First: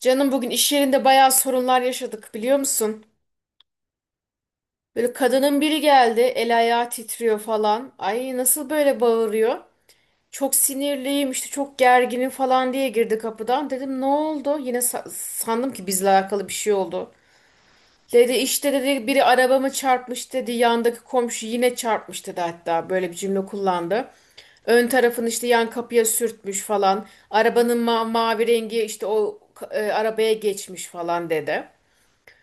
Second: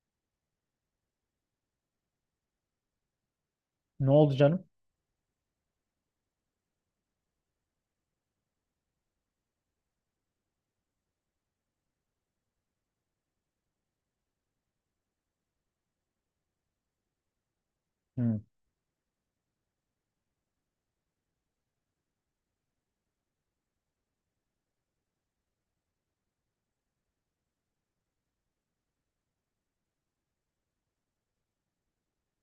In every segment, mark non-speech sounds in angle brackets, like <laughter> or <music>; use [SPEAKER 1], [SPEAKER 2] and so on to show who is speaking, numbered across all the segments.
[SPEAKER 1] Canım bugün iş yerinde bayağı sorunlar yaşadık biliyor musun?
[SPEAKER 2] Ne oldu canım?
[SPEAKER 1] Böyle kadının biri geldi, el ayağı titriyor falan. Ay nasıl böyle bağırıyor? Çok sinirliyim işte, çok gerginim falan diye girdi kapıdan. Dedim ne oldu? Yine sandım ki bizle alakalı bir şey oldu. Dedi
[SPEAKER 2] Hı.
[SPEAKER 1] işte, dedi biri arabamı çarpmış dedi. Yandaki komşu yine çarpmış dedi, hatta böyle bir cümle kullandı. Ön tarafını işte yan kapıya sürtmüş falan. Arabanın mavi rengi işte o arabaya geçmiş falan dedi.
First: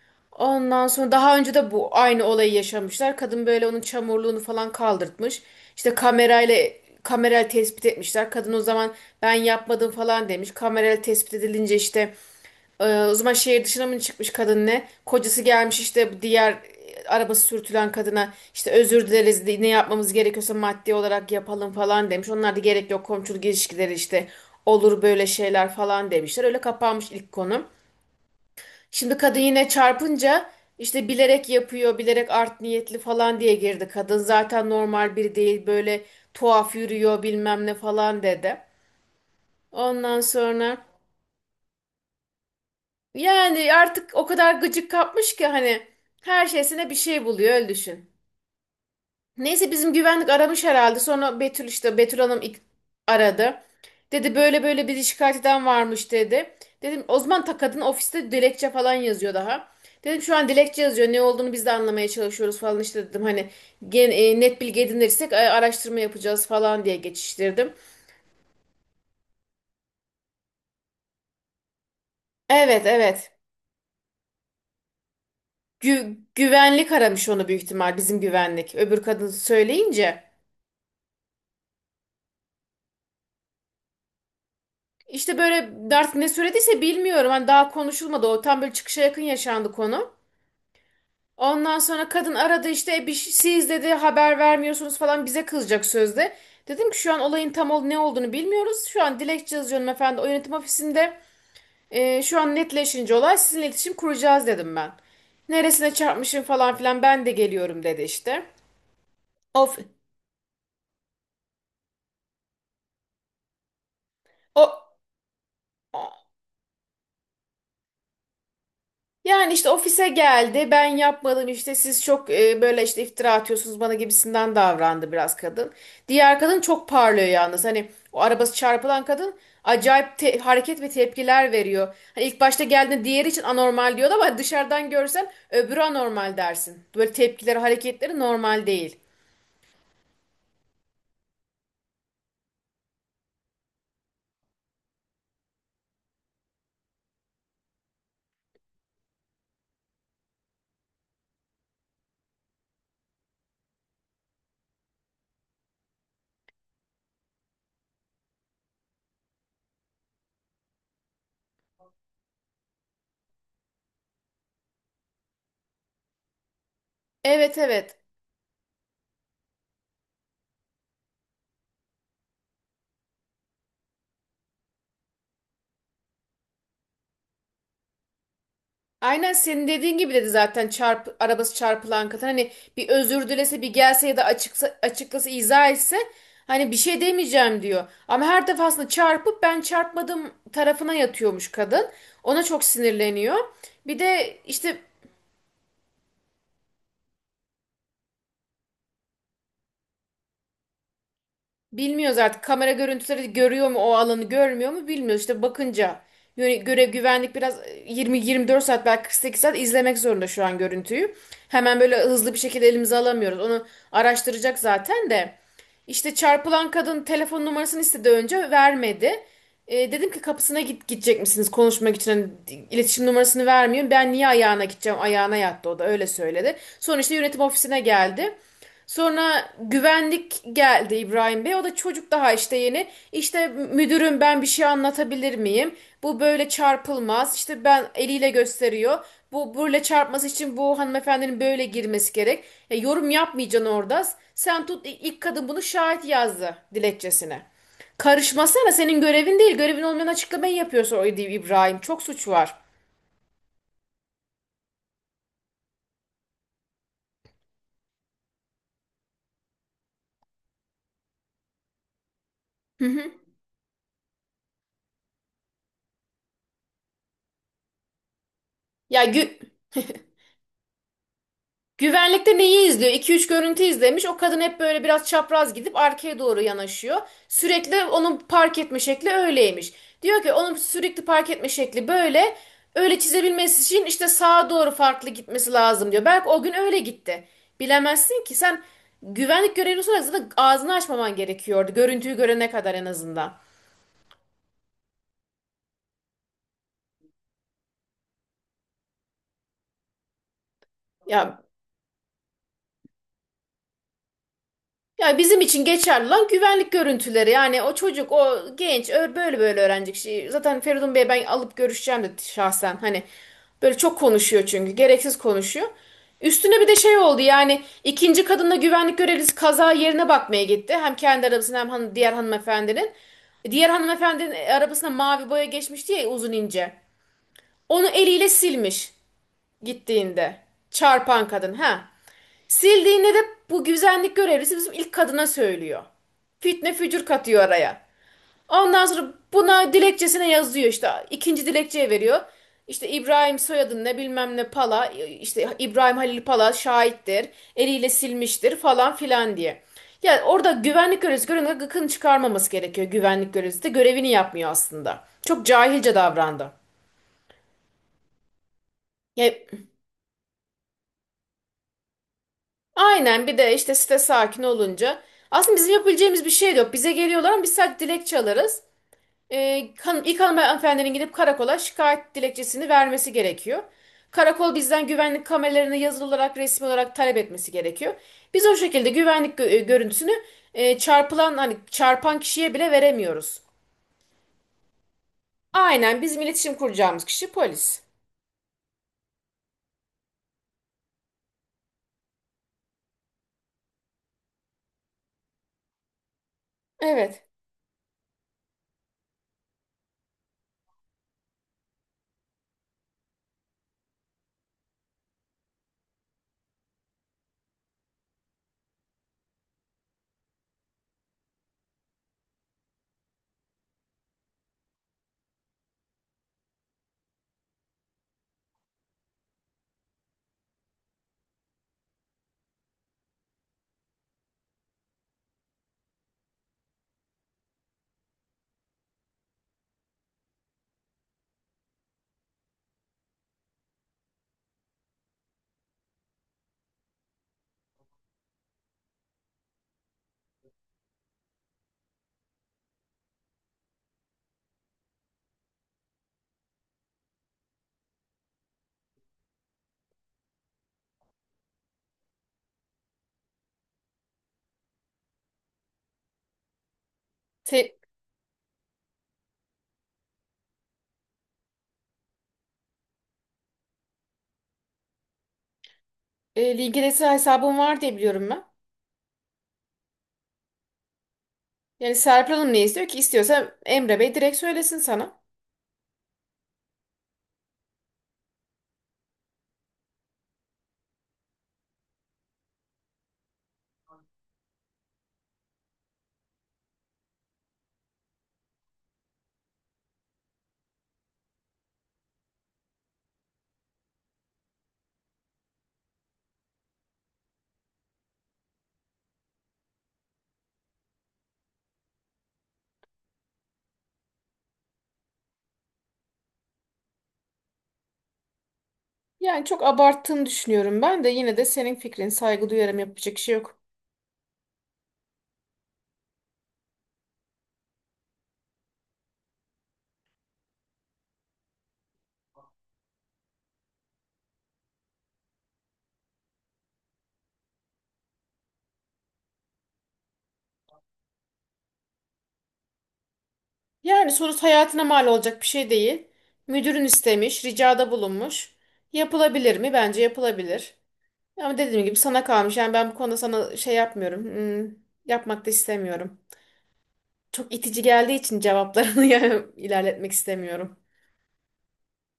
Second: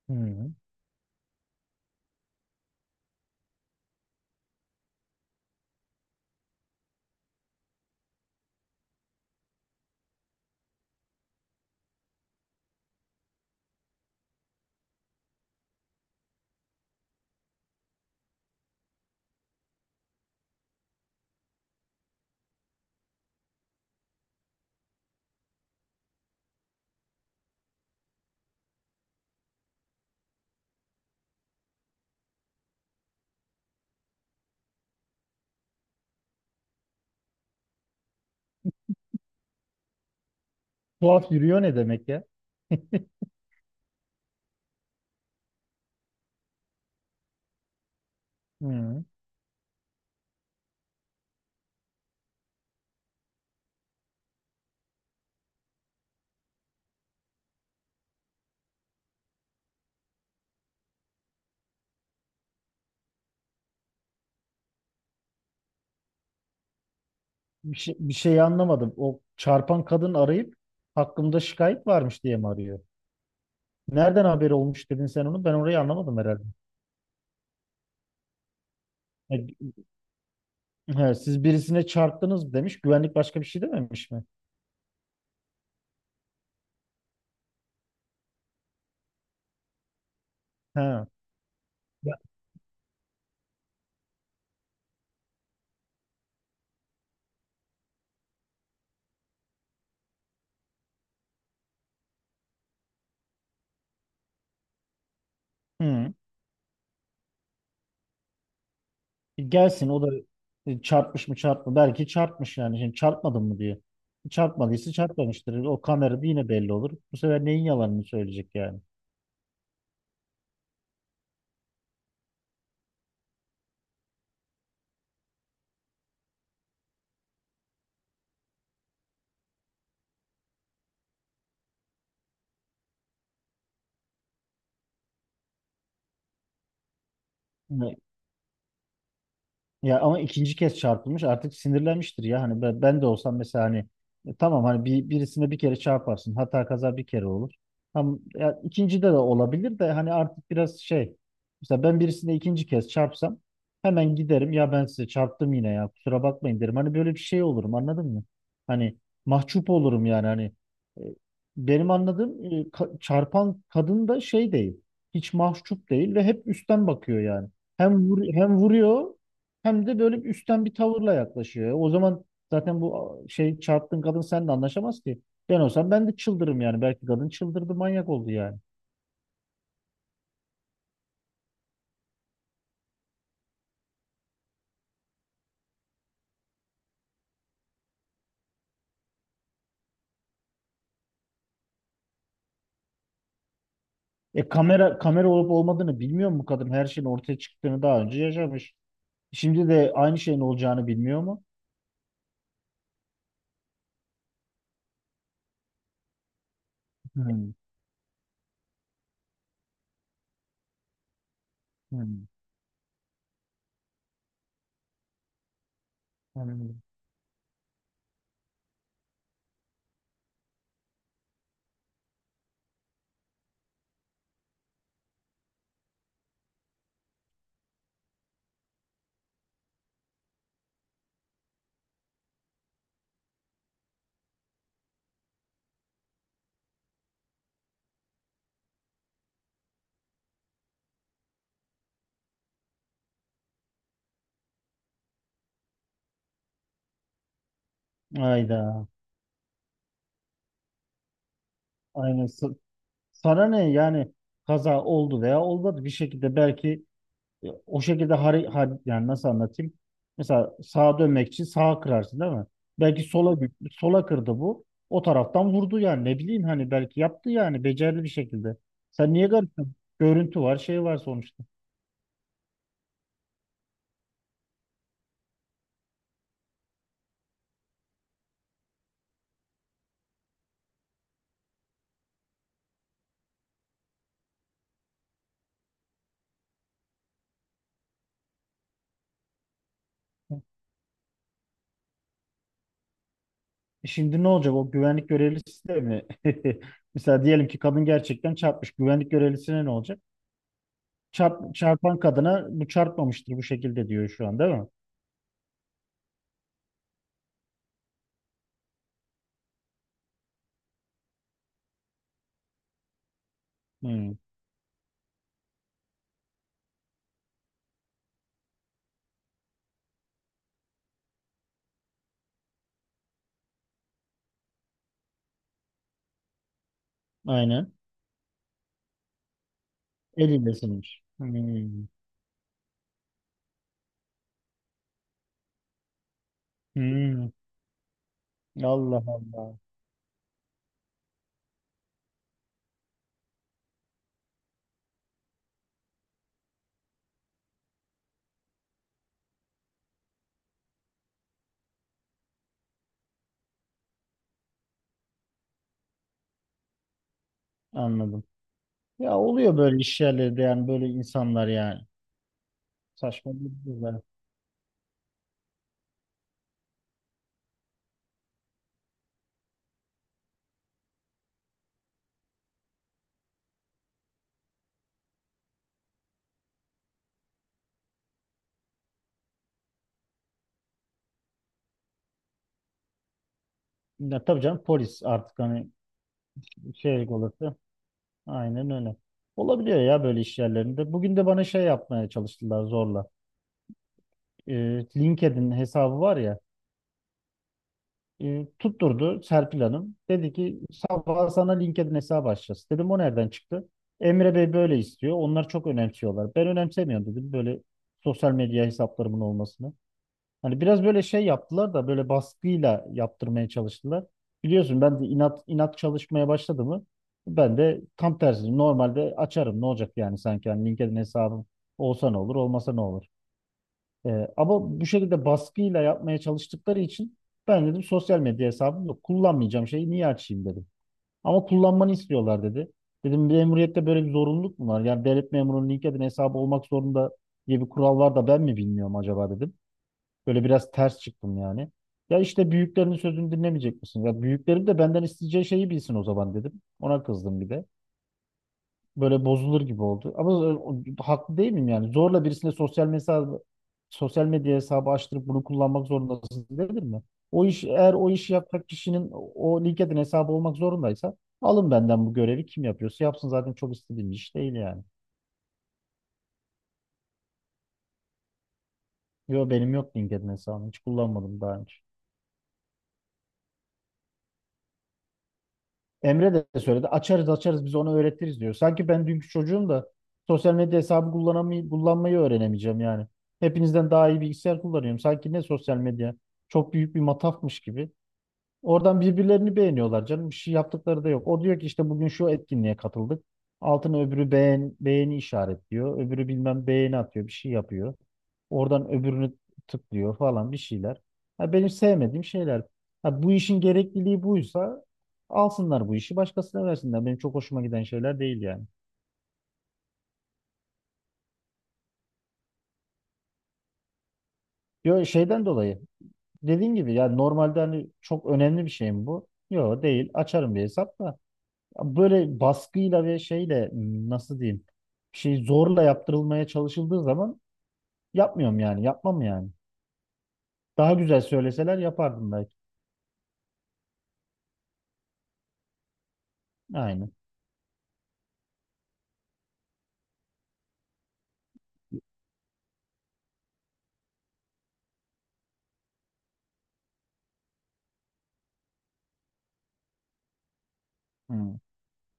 [SPEAKER 2] Hı.
[SPEAKER 1] Ondan sonra daha önce de bu aynı olayı yaşamışlar. Kadın böyle onun çamurluğunu falan kaldırtmış. İşte kamerayla tespit etmişler. Kadın o zaman ben yapmadım falan demiş. Kamerayla tespit edilince o zaman şehir dışına mı çıkmış kadın ne? Kocası gelmiş işte, bu diğer arabası sürtülen kadına işte özür dileriz, ne yapmamız gerekiyorsa maddi olarak yapalım falan demiş. Onlar da gerek yok, komşuluk ilişkileri işte, olur böyle şeyler falan demişler. Öyle kapanmış ilk konu. Şimdi kadın yine çarpınca işte bilerek yapıyor, bilerek art niyetli falan diye girdi. Kadın zaten normal biri değil, böyle tuhaf yürüyor bilmem ne falan dedi. Ondan sonra
[SPEAKER 2] Tuhaf yürüyor ne demek ya?
[SPEAKER 1] yani artık o kadar gıcık kapmış ki hani her şeysine bir şey buluyor öyle düşün.
[SPEAKER 2] Hı.
[SPEAKER 1] Neyse bizim güvenlik aramış herhalde. Sonra Betül işte Betül Hanım ilk aradı. Dedi böyle böyle bir şikayet eden varmış dedi. Dedim o zaman ta kadın ofiste dilekçe falan yazıyor daha. Dedim şu an dilekçe yazıyor, ne olduğunu biz de anlamaya çalışıyoruz falan işte dedim, hani net bilgi edinirsek araştırma yapacağız falan diye geçiştirdim.
[SPEAKER 2] Bir şey anlamadım. O çarpan kadın arayıp hakkımda şikayet varmış diye mi arıyor?
[SPEAKER 1] Evet, evet.
[SPEAKER 2] Nereden haberi olmuş dedin sen onu? Ben orayı anlamadım herhalde.
[SPEAKER 1] Güvenlik aramış onu büyük ihtimal, bizim güvenlik öbür kadın
[SPEAKER 2] E,
[SPEAKER 1] söyleyince.
[SPEAKER 2] he, siz birisine çarptınız mı demiş. Güvenlik başka bir şey dememiş mi?
[SPEAKER 1] İşte böyle artık ne söylediyse bilmiyorum, hani daha konuşulmadı, o tam böyle çıkışa yakın yaşandı konu.
[SPEAKER 2] He.
[SPEAKER 1] Ondan sonra kadın aradı işte. Siz dedi haber vermiyorsunuz falan, bize kızacak sözde." Dedim ki şu an olayın tam ne olduğunu bilmiyoruz. Şu an dilekçe yazıyorum efendim, o yönetim ofisinde. Şu an netleşince olay sizinle iletişim kuracağız dedim ben. Neresine
[SPEAKER 2] Hı.
[SPEAKER 1] çarpmışım falan filan, ben de geliyorum dedi işte. Of,
[SPEAKER 2] Gelsin o da çarpmış mı çarpma. Belki çarpmış yani. Şimdi çarpmadın mı diyor.
[SPEAKER 1] o,
[SPEAKER 2] Çarpmadıysa çarpmamıştır. O kamerada yine belli olur. Bu sefer neyin yalanını söyleyecek yani?
[SPEAKER 1] yani işte ofise geldi, ben yapmadım işte, siz çok böyle işte iftira atıyorsunuz bana gibisinden davrandı biraz kadın. Diğer kadın çok parlıyor yalnız. Hani o arabası çarpılan kadın acayip hareket ve tepkiler veriyor. Hani ilk başta geldiğinde diğeri için anormal diyordu ama dışarıdan görsen öbürü anormal dersin. Böyle tepkileri, hareketleri normal değil.
[SPEAKER 2] Ya ama ikinci kez çarpılmış artık sinirlenmiştir ya. Hani ben de olsam mesela hani tamam hani birisine bir kere çarparsın. Hata kaza bir kere olur. Tam ya ikinci de de olabilir de hani artık biraz şey. Mesela ben birisine ikinci kez çarpsam hemen giderim ya ben size çarptım yine ya kusura bakmayın derim. Hani böyle bir şey olurum anladın mı? Hani mahcup olurum yani hani e, benim anladığım çarpan kadın da şey değil. Hiç mahcup değil ve hep üstten bakıyor yani.
[SPEAKER 1] Evet, evet.
[SPEAKER 2] Hem vuruyor hem de böyle bir üstten bir tavırla yaklaşıyor. O zaman zaten bu şey çarptığın kadın seninle anlaşamaz ki. Ben olsam ben de çıldırırım yani. Belki kadın çıldırdı, manyak oldu yani.
[SPEAKER 1] Aynen senin dediğin gibi dedi zaten arabası çarpılan kadın. Hani bir özür dilese, bir gelse, ya da açıklasa, izah etse hani bir şey demeyeceğim diyor. Ama her defasında çarpıp ben çarpmadım tarafına yatıyormuş kadın. Ona çok sinirleniyor. Bir de
[SPEAKER 2] E
[SPEAKER 1] işte.
[SPEAKER 2] kamera olup olmadığını bilmiyor mu kadın? Her şeyin ortaya çıktığını daha önce yaşamış. Şimdi de aynı şeyin olacağını bilmiyor mu?
[SPEAKER 1] Bilmiyoruz artık, kamera görüntüleri görüyor mu o alanı, görmüyor mu bilmiyoruz. İşte bakınca göre güvenlik
[SPEAKER 2] Hmm,
[SPEAKER 1] biraz 20-24 saat, belki 48 saat izlemek zorunda şu an görüntüyü. Hemen böyle
[SPEAKER 2] hmm,
[SPEAKER 1] hızlı bir şekilde elimize alamıyoruz. Onu araştıracak zaten de. İşte çarpılan
[SPEAKER 2] anladım.
[SPEAKER 1] kadın telefon numarasını istedi, önce vermedi. Dedim ki kapısına git, gidecek misiniz konuşmak için? Hani iletişim numarasını vermiyor. Ben niye ayağına gideceğim? Ayağına yattı, o da öyle söyledi. Sonra işte yönetim ofisine geldi. Sonra güvenlik geldi, İbrahim Bey. O da çocuk daha işte, yeni. İşte müdürüm ben bir şey anlatabilir miyim? Bu böyle çarpılmaz. İşte, ben, eliyle gösteriyor. Bu böyle çarpması için bu hanımefendinin böyle girmesi gerek. Yorum yapmayacaksın orada. Sen tut, ilk kadın bunu şahit yazdı dilekçesine. Karışmasana,
[SPEAKER 2] Hayda.
[SPEAKER 1] senin görevin değil. Görevin olmayan açıklamayı yapıyorsun o İbrahim. Çok
[SPEAKER 2] Aynen.
[SPEAKER 1] suç var.
[SPEAKER 2] Sana ne yani kaza oldu veya olmadı bir şekilde belki. O şekilde yani nasıl anlatayım? Mesela sağa dönmek için sağa kırarsın değil mi?
[SPEAKER 1] Hı
[SPEAKER 2] Belki
[SPEAKER 1] hı.
[SPEAKER 2] sola kırdı bu. O taraftan vurdu yani ne bileyim hani belki yaptı yani becerdi bir şekilde.
[SPEAKER 1] Ya
[SPEAKER 2] Sen niye
[SPEAKER 1] gü
[SPEAKER 2] garipsin? Görüntü var, şey var sonuçta.
[SPEAKER 1] Güvenlikte neyi izliyor? 2 üç görüntü izlemiş. O kadın hep böyle biraz çapraz gidip arkaya doğru yanaşıyor. Sürekli onun park etme şekli öyleymiş. Diyor ki onun sürekli park etme şekli böyle. Öyle çizebilmesi için işte sağa doğru farklı gitmesi lazım diyor. Belki o gün öyle gitti. Bilemezsin ki sen, güvenlik görevlisi olarak zaten ağzını açmaman gerekiyordu. Görüntüyü görene kadar en azından.
[SPEAKER 2] E şimdi ne olacak o güvenlik görevlisi de mi? <laughs> Mesela diyelim ki kadın gerçekten çarpmış. Güvenlik görevlisine ne olacak?
[SPEAKER 1] Ya
[SPEAKER 2] Çarpan kadına bu çarpmamıştır bu şekilde diyor şu an değil mi?
[SPEAKER 1] Ya, bizim için geçerli olan güvenlik görüntüleri. Yani o çocuk, o genç böyle öğrenecek şey. Zaten Feridun Bey'e ben alıp görüşeceğim de şahsen. Hani böyle çok
[SPEAKER 2] Hmm,
[SPEAKER 1] konuşuyor çünkü. Gereksiz konuşuyor. Üstüne bir de şey oldu yani, ikinci kadınla güvenlik görevlisi kaza yerine bakmaya gitti. Hem kendi arabasına, hem diğer hanımefendinin. Diğer hanımefendinin arabasına mavi boya geçmişti ya, uzun ince.
[SPEAKER 2] aynen.
[SPEAKER 1] Onu eliyle silmiş gittiğinde.
[SPEAKER 2] Elindesinmiş.
[SPEAKER 1] Çarpan kadın ha.
[SPEAKER 2] Hmm.
[SPEAKER 1] Sildiğinde de bu güvenlik görevlisi bizim ilk kadına söylüyor. Fitne fücür
[SPEAKER 2] Hmm.
[SPEAKER 1] katıyor araya. Ondan
[SPEAKER 2] Allah
[SPEAKER 1] sonra
[SPEAKER 2] Allah.
[SPEAKER 1] buna dilekçesine yazıyor işte, ikinci dilekçeye veriyor. İşte İbrahim soyadın ne bilmem ne Pala, işte İbrahim Halil Pala şahittir. Eliyle silmiştir falan filan diye. Yani orada güvenlik görevlisi görevini, gıkını çıkarmaması gerekiyor. Güvenlik görevlisi de görevini yapmıyor aslında. Çok cahilce davrandı.
[SPEAKER 2] Anladım. Ya oluyor
[SPEAKER 1] Yani.
[SPEAKER 2] böyle iş yerlerinde yani böyle insanlar yani.
[SPEAKER 1] Aynen,
[SPEAKER 2] Saçma
[SPEAKER 1] bir de işte site
[SPEAKER 2] durumlar.
[SPEAKER 1] sakin olunca. Aslında bizim yapabileceğimiz bir şey de yok. Bize geliyorlar ama biz sadece dilekçe alırız. İlk hanımefendinin gidip karakola şikayet dilekçesini vermesi gerekiyor. Karakol bizden güvenlik kameralarını yazılı olarak, resmi olarak talep etmesi gerekiyor. Biz o şekilde görüntüsünü çarpılan, hani çarpan kişiye bile veremiyoruz.
[SPEAKER 2] Ya tabii canım polis artık hani
[SPEAKER 1] Aynen, bizim iletişim kuracağımız
[SPEAKER 2] şey
[SPEAKER 1] kişi
[SPEAKER 2] olası.
[SPEAKER 1] polis.
[SPEAKER 2] Aynen öyle. Olabiliyor ya böyle iş yerlerinde. Bugün de bana şey yapmaya çalıştılar zorla. Ee, LinkedIn hesabı var ya.
[SPEAKER 1] Evet.
[SPEAKER 2] Tutturdu Serpil Hanım. Dedi ki sabah sana LinkedIn hesabı açacağız. Dedim o nereden çıktı? Emre Bey böyle istiyor. Onlar çok önemsiyorlar. Ben önemsemiyorum dedim böyle sosyal medya hesaplarımın olmasını. Hani biraz böyle şey yaptılar da böyle baskıyla yaptırmaya çalıştılar. Biliyorsun ben de inat inat çalışmaya başladı mı ben de tam tersi normalde açarım ne olacak yani sanki hani LinkedIn hesabım olsa ne olur olmasa ne olur. Ama bu şekilde baskıyla yapmaya çalıştıkları için ben dedim sosyal medya hesabım yok kullanmayacağım şeyi niye açayım dedim. Ama kullanmanı istiyorlar dedi. Dedim memuriyette böyle bir zorunluluk mu var? Yani devlet memurunun LinkedIn hesabı olmak zorunda diye bir kural var da ben mi bilmiyorum acaba dedim. Böyle biraz ters çıktım yani. Ya işte büyüklerinin sözünü dinlemeyecek misin? Ya büyüklerim de benden isteyeceği şeyi bilsin o zaman dedim. Ona kızdım bir de. Böyle bozulur gibi oldu. Ama haklı değil miyim yani? Zorla birisine sosyal medya hesabı açtırıp bunu kullanmak zorundasın dedim mi? O iş
[SPEAKER 1] Te,
[SPEAKER 2] eğer o işi yapacak kişinin o LinkedIn hesabı olmak zorundaysa alın benden bu görevi kim yapıyorsa yapsın zaten çok istediğim bir iş değil yani.
[SPEAKER 1] LinkedIn hesabım var diye biliyorum ben.
[SPEAKER 2] Yo benim yok LinkedIn hesabım hiç kullanmadım daha önce.
[SPEAKER 1] Yani Serpil Hanım ne istiyor ki? İstiyorsa Emre Bey direkt söylesin sana.
[SPEAKER 2] Emre de söyledi. Açarız açarız biz onu öğretiriz diyor. Sanki ben dünkü çocuğum da sosyal medya hesabı kullanmayı öğrenemeyeceğim yani. Hepinizden daha iyi bilgisayar kullanıyorum. Sanki ne sosyal medya çok büyük bir matafmış gibi. Oradan birbirlerini beğeniyorlar canım. Bir şey yaptıkları da yok. O diyor ki işte bugün şu etkinliğe katıldık. Altına öbürü beğeni işaretliyor. Öbürü bilmem beğeni atıyor. Bir şey yapıyor. Oradan öbürünü tıklıyor falan bir şeyler. Ha, benim sevmediğim şeyler. Ha, bu işin gerekliliği buysa alsınlar bu işi başkasına versinler. Benim çok hoşuma giden şeyler değil yani.
[SPEAKER 1] Yani çok abarttığını düşünüyorum ben de, yine de senin fikrin, saygı duyarım, yapacak şey yok.
[SPEAKER 2] Yo, şeyden dolayı dediğin gibi yani normalde hani çok önemli bir şey mi bu? Yok değil. Açarım bir hesap da böyle baskıyla ve şeyle nasıl diyeyim bir şey zorla yaptırılmaya çalışıldığı zaman yapmıyorum yani yapmam yani. Daha güzel söyleseler yapardım belki.
[SPEAKER 1] Yani sonuç hayatına mal olacak bir şey değil. Müdürün
[SPEAKER 2] Aynen.
[SPEAKER 1] istemiş, ricada bulunmuş. Yapılabilir mi? Bence yapılabilir. Ama dediğim gibi sana kalmış. Yani ben bu konuda sana şey yapmıyorum. Yapmak da istemiyorum. Çok itici geldiği için cevaplarını <laughs> yani ilerletmek istemiyorum.
[SPEAKER 2] Hmm.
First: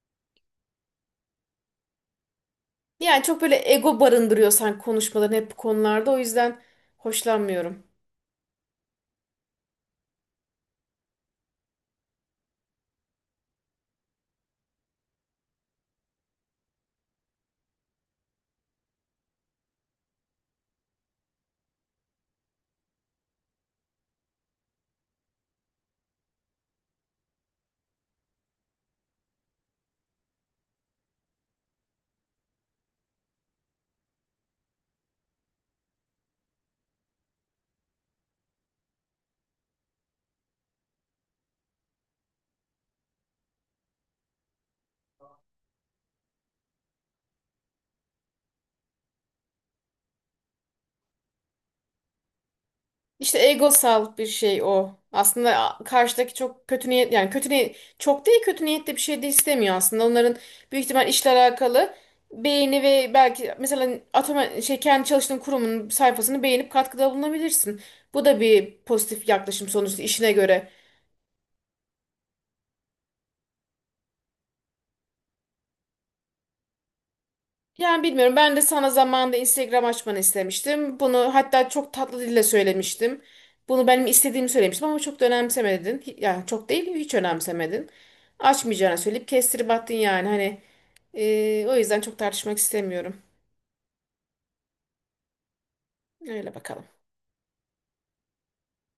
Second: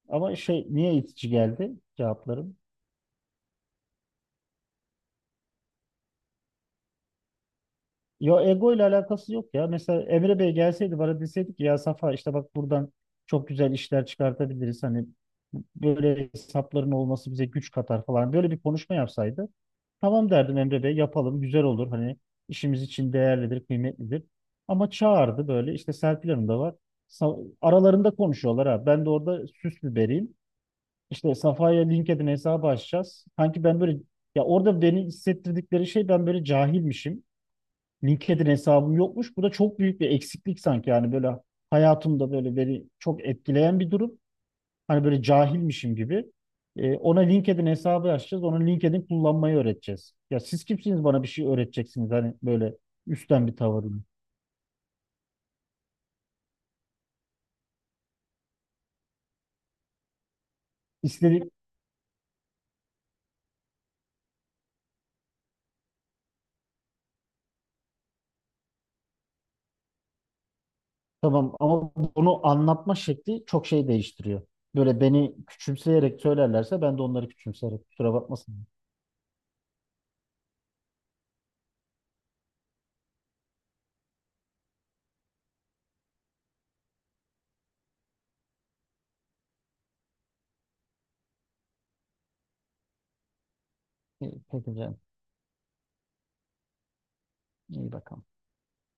[SPEAKER 2] Ama şey niye itici geldi cevaplarım?
[SPEAKER 1] Yani çok böyle ego barındırıyorsan konuşmaların hep bu konularda, o yüzden hoşlanmıyorum.
[SPEAKER 2] Yo ego ile alakası yok ya. Mesela Emre Bey gelseydi bana deseydik ki, ya Safa işte bak buradan çok güzel işler çıkartabiliriz. Hani böyle hesapların olması bize güç katar falan. Böyle bir konuşma yapsaydı tamam derdim Emre Bey yapalım güzel olur hani işimiz için değerlidir kıymetlidir. Ama çağırdı böyle işte Serpil Hanım da var. Aralarında konuşuyorlar ha. Ben de orada süs biberiyim. İşte Safa'ya LinkedIn hesabı açacağız. Sanki ben böyle ya orada beni hissettirdikleri şey ben böyle cahilmişim. LinkedIn hesabım yokmuş. Bu da çok büyük bir eksiklik sanki yani böyle hayatımda böyle beni çok etkileyen bir durum. Hani böyle cahilmişim gibi. E, ona LinkedIn hesabı açacağız. Ona LinkedIn kullanmayı öğreteceğiz. Ya siz kimsiniz bana bir şey öğreteceksiniz hani böyle
[SPEAKER 1] İşte
[SPEAKER 2] üstten bir tavırla.
[SPEAKER 1] egosal bir şey o. Aslında karşıdaki çok kötü niyet, yani kötü niyet çok değil, kötü niyetli bir şey de istemiyor aslında. Onların büyük ihtimal işle
[SPEAKER 2] İstediğim
[SPEAKER 1] alakalı beğeni ve belki mesela atama şey, kendi çalıştığın kurumun sayfasını beğenip katkıda bulunabilirsin. Bu da bir pozitif yaklaşım sonuçta, işine göre.
[SPEAKER 2] tamam ama bunu anlatma şekli çok şey değiştiriyor. Böyle beni küçümseyerek söylerlerse ben de onları küçümseyerek
[SPEAKER 1] Yani
[SPEAKER 2] kusura
[SPEAKER 1] bilmiyorum. Ben
[SPEAKER 2] bakmasın.
[SPEAKER 1] de sana zamanında Instagram açmanı istemiştim. Bunu hatta çok tatlı dille söylemiştim. Bunu benim istediğimi söylemiştim ama çok da önemsemedin. Yani çok değil, hiç önemsemedin. Açmayacağını söyleyip kestirip attın yani. Hani o yüzden çok tartışmak istemiyorum.
[SPEAKER 2] İyi, peki canım.
[SPEAKER 1] Öyle bakalım.
[SPEAKER 2] İyi bakalım.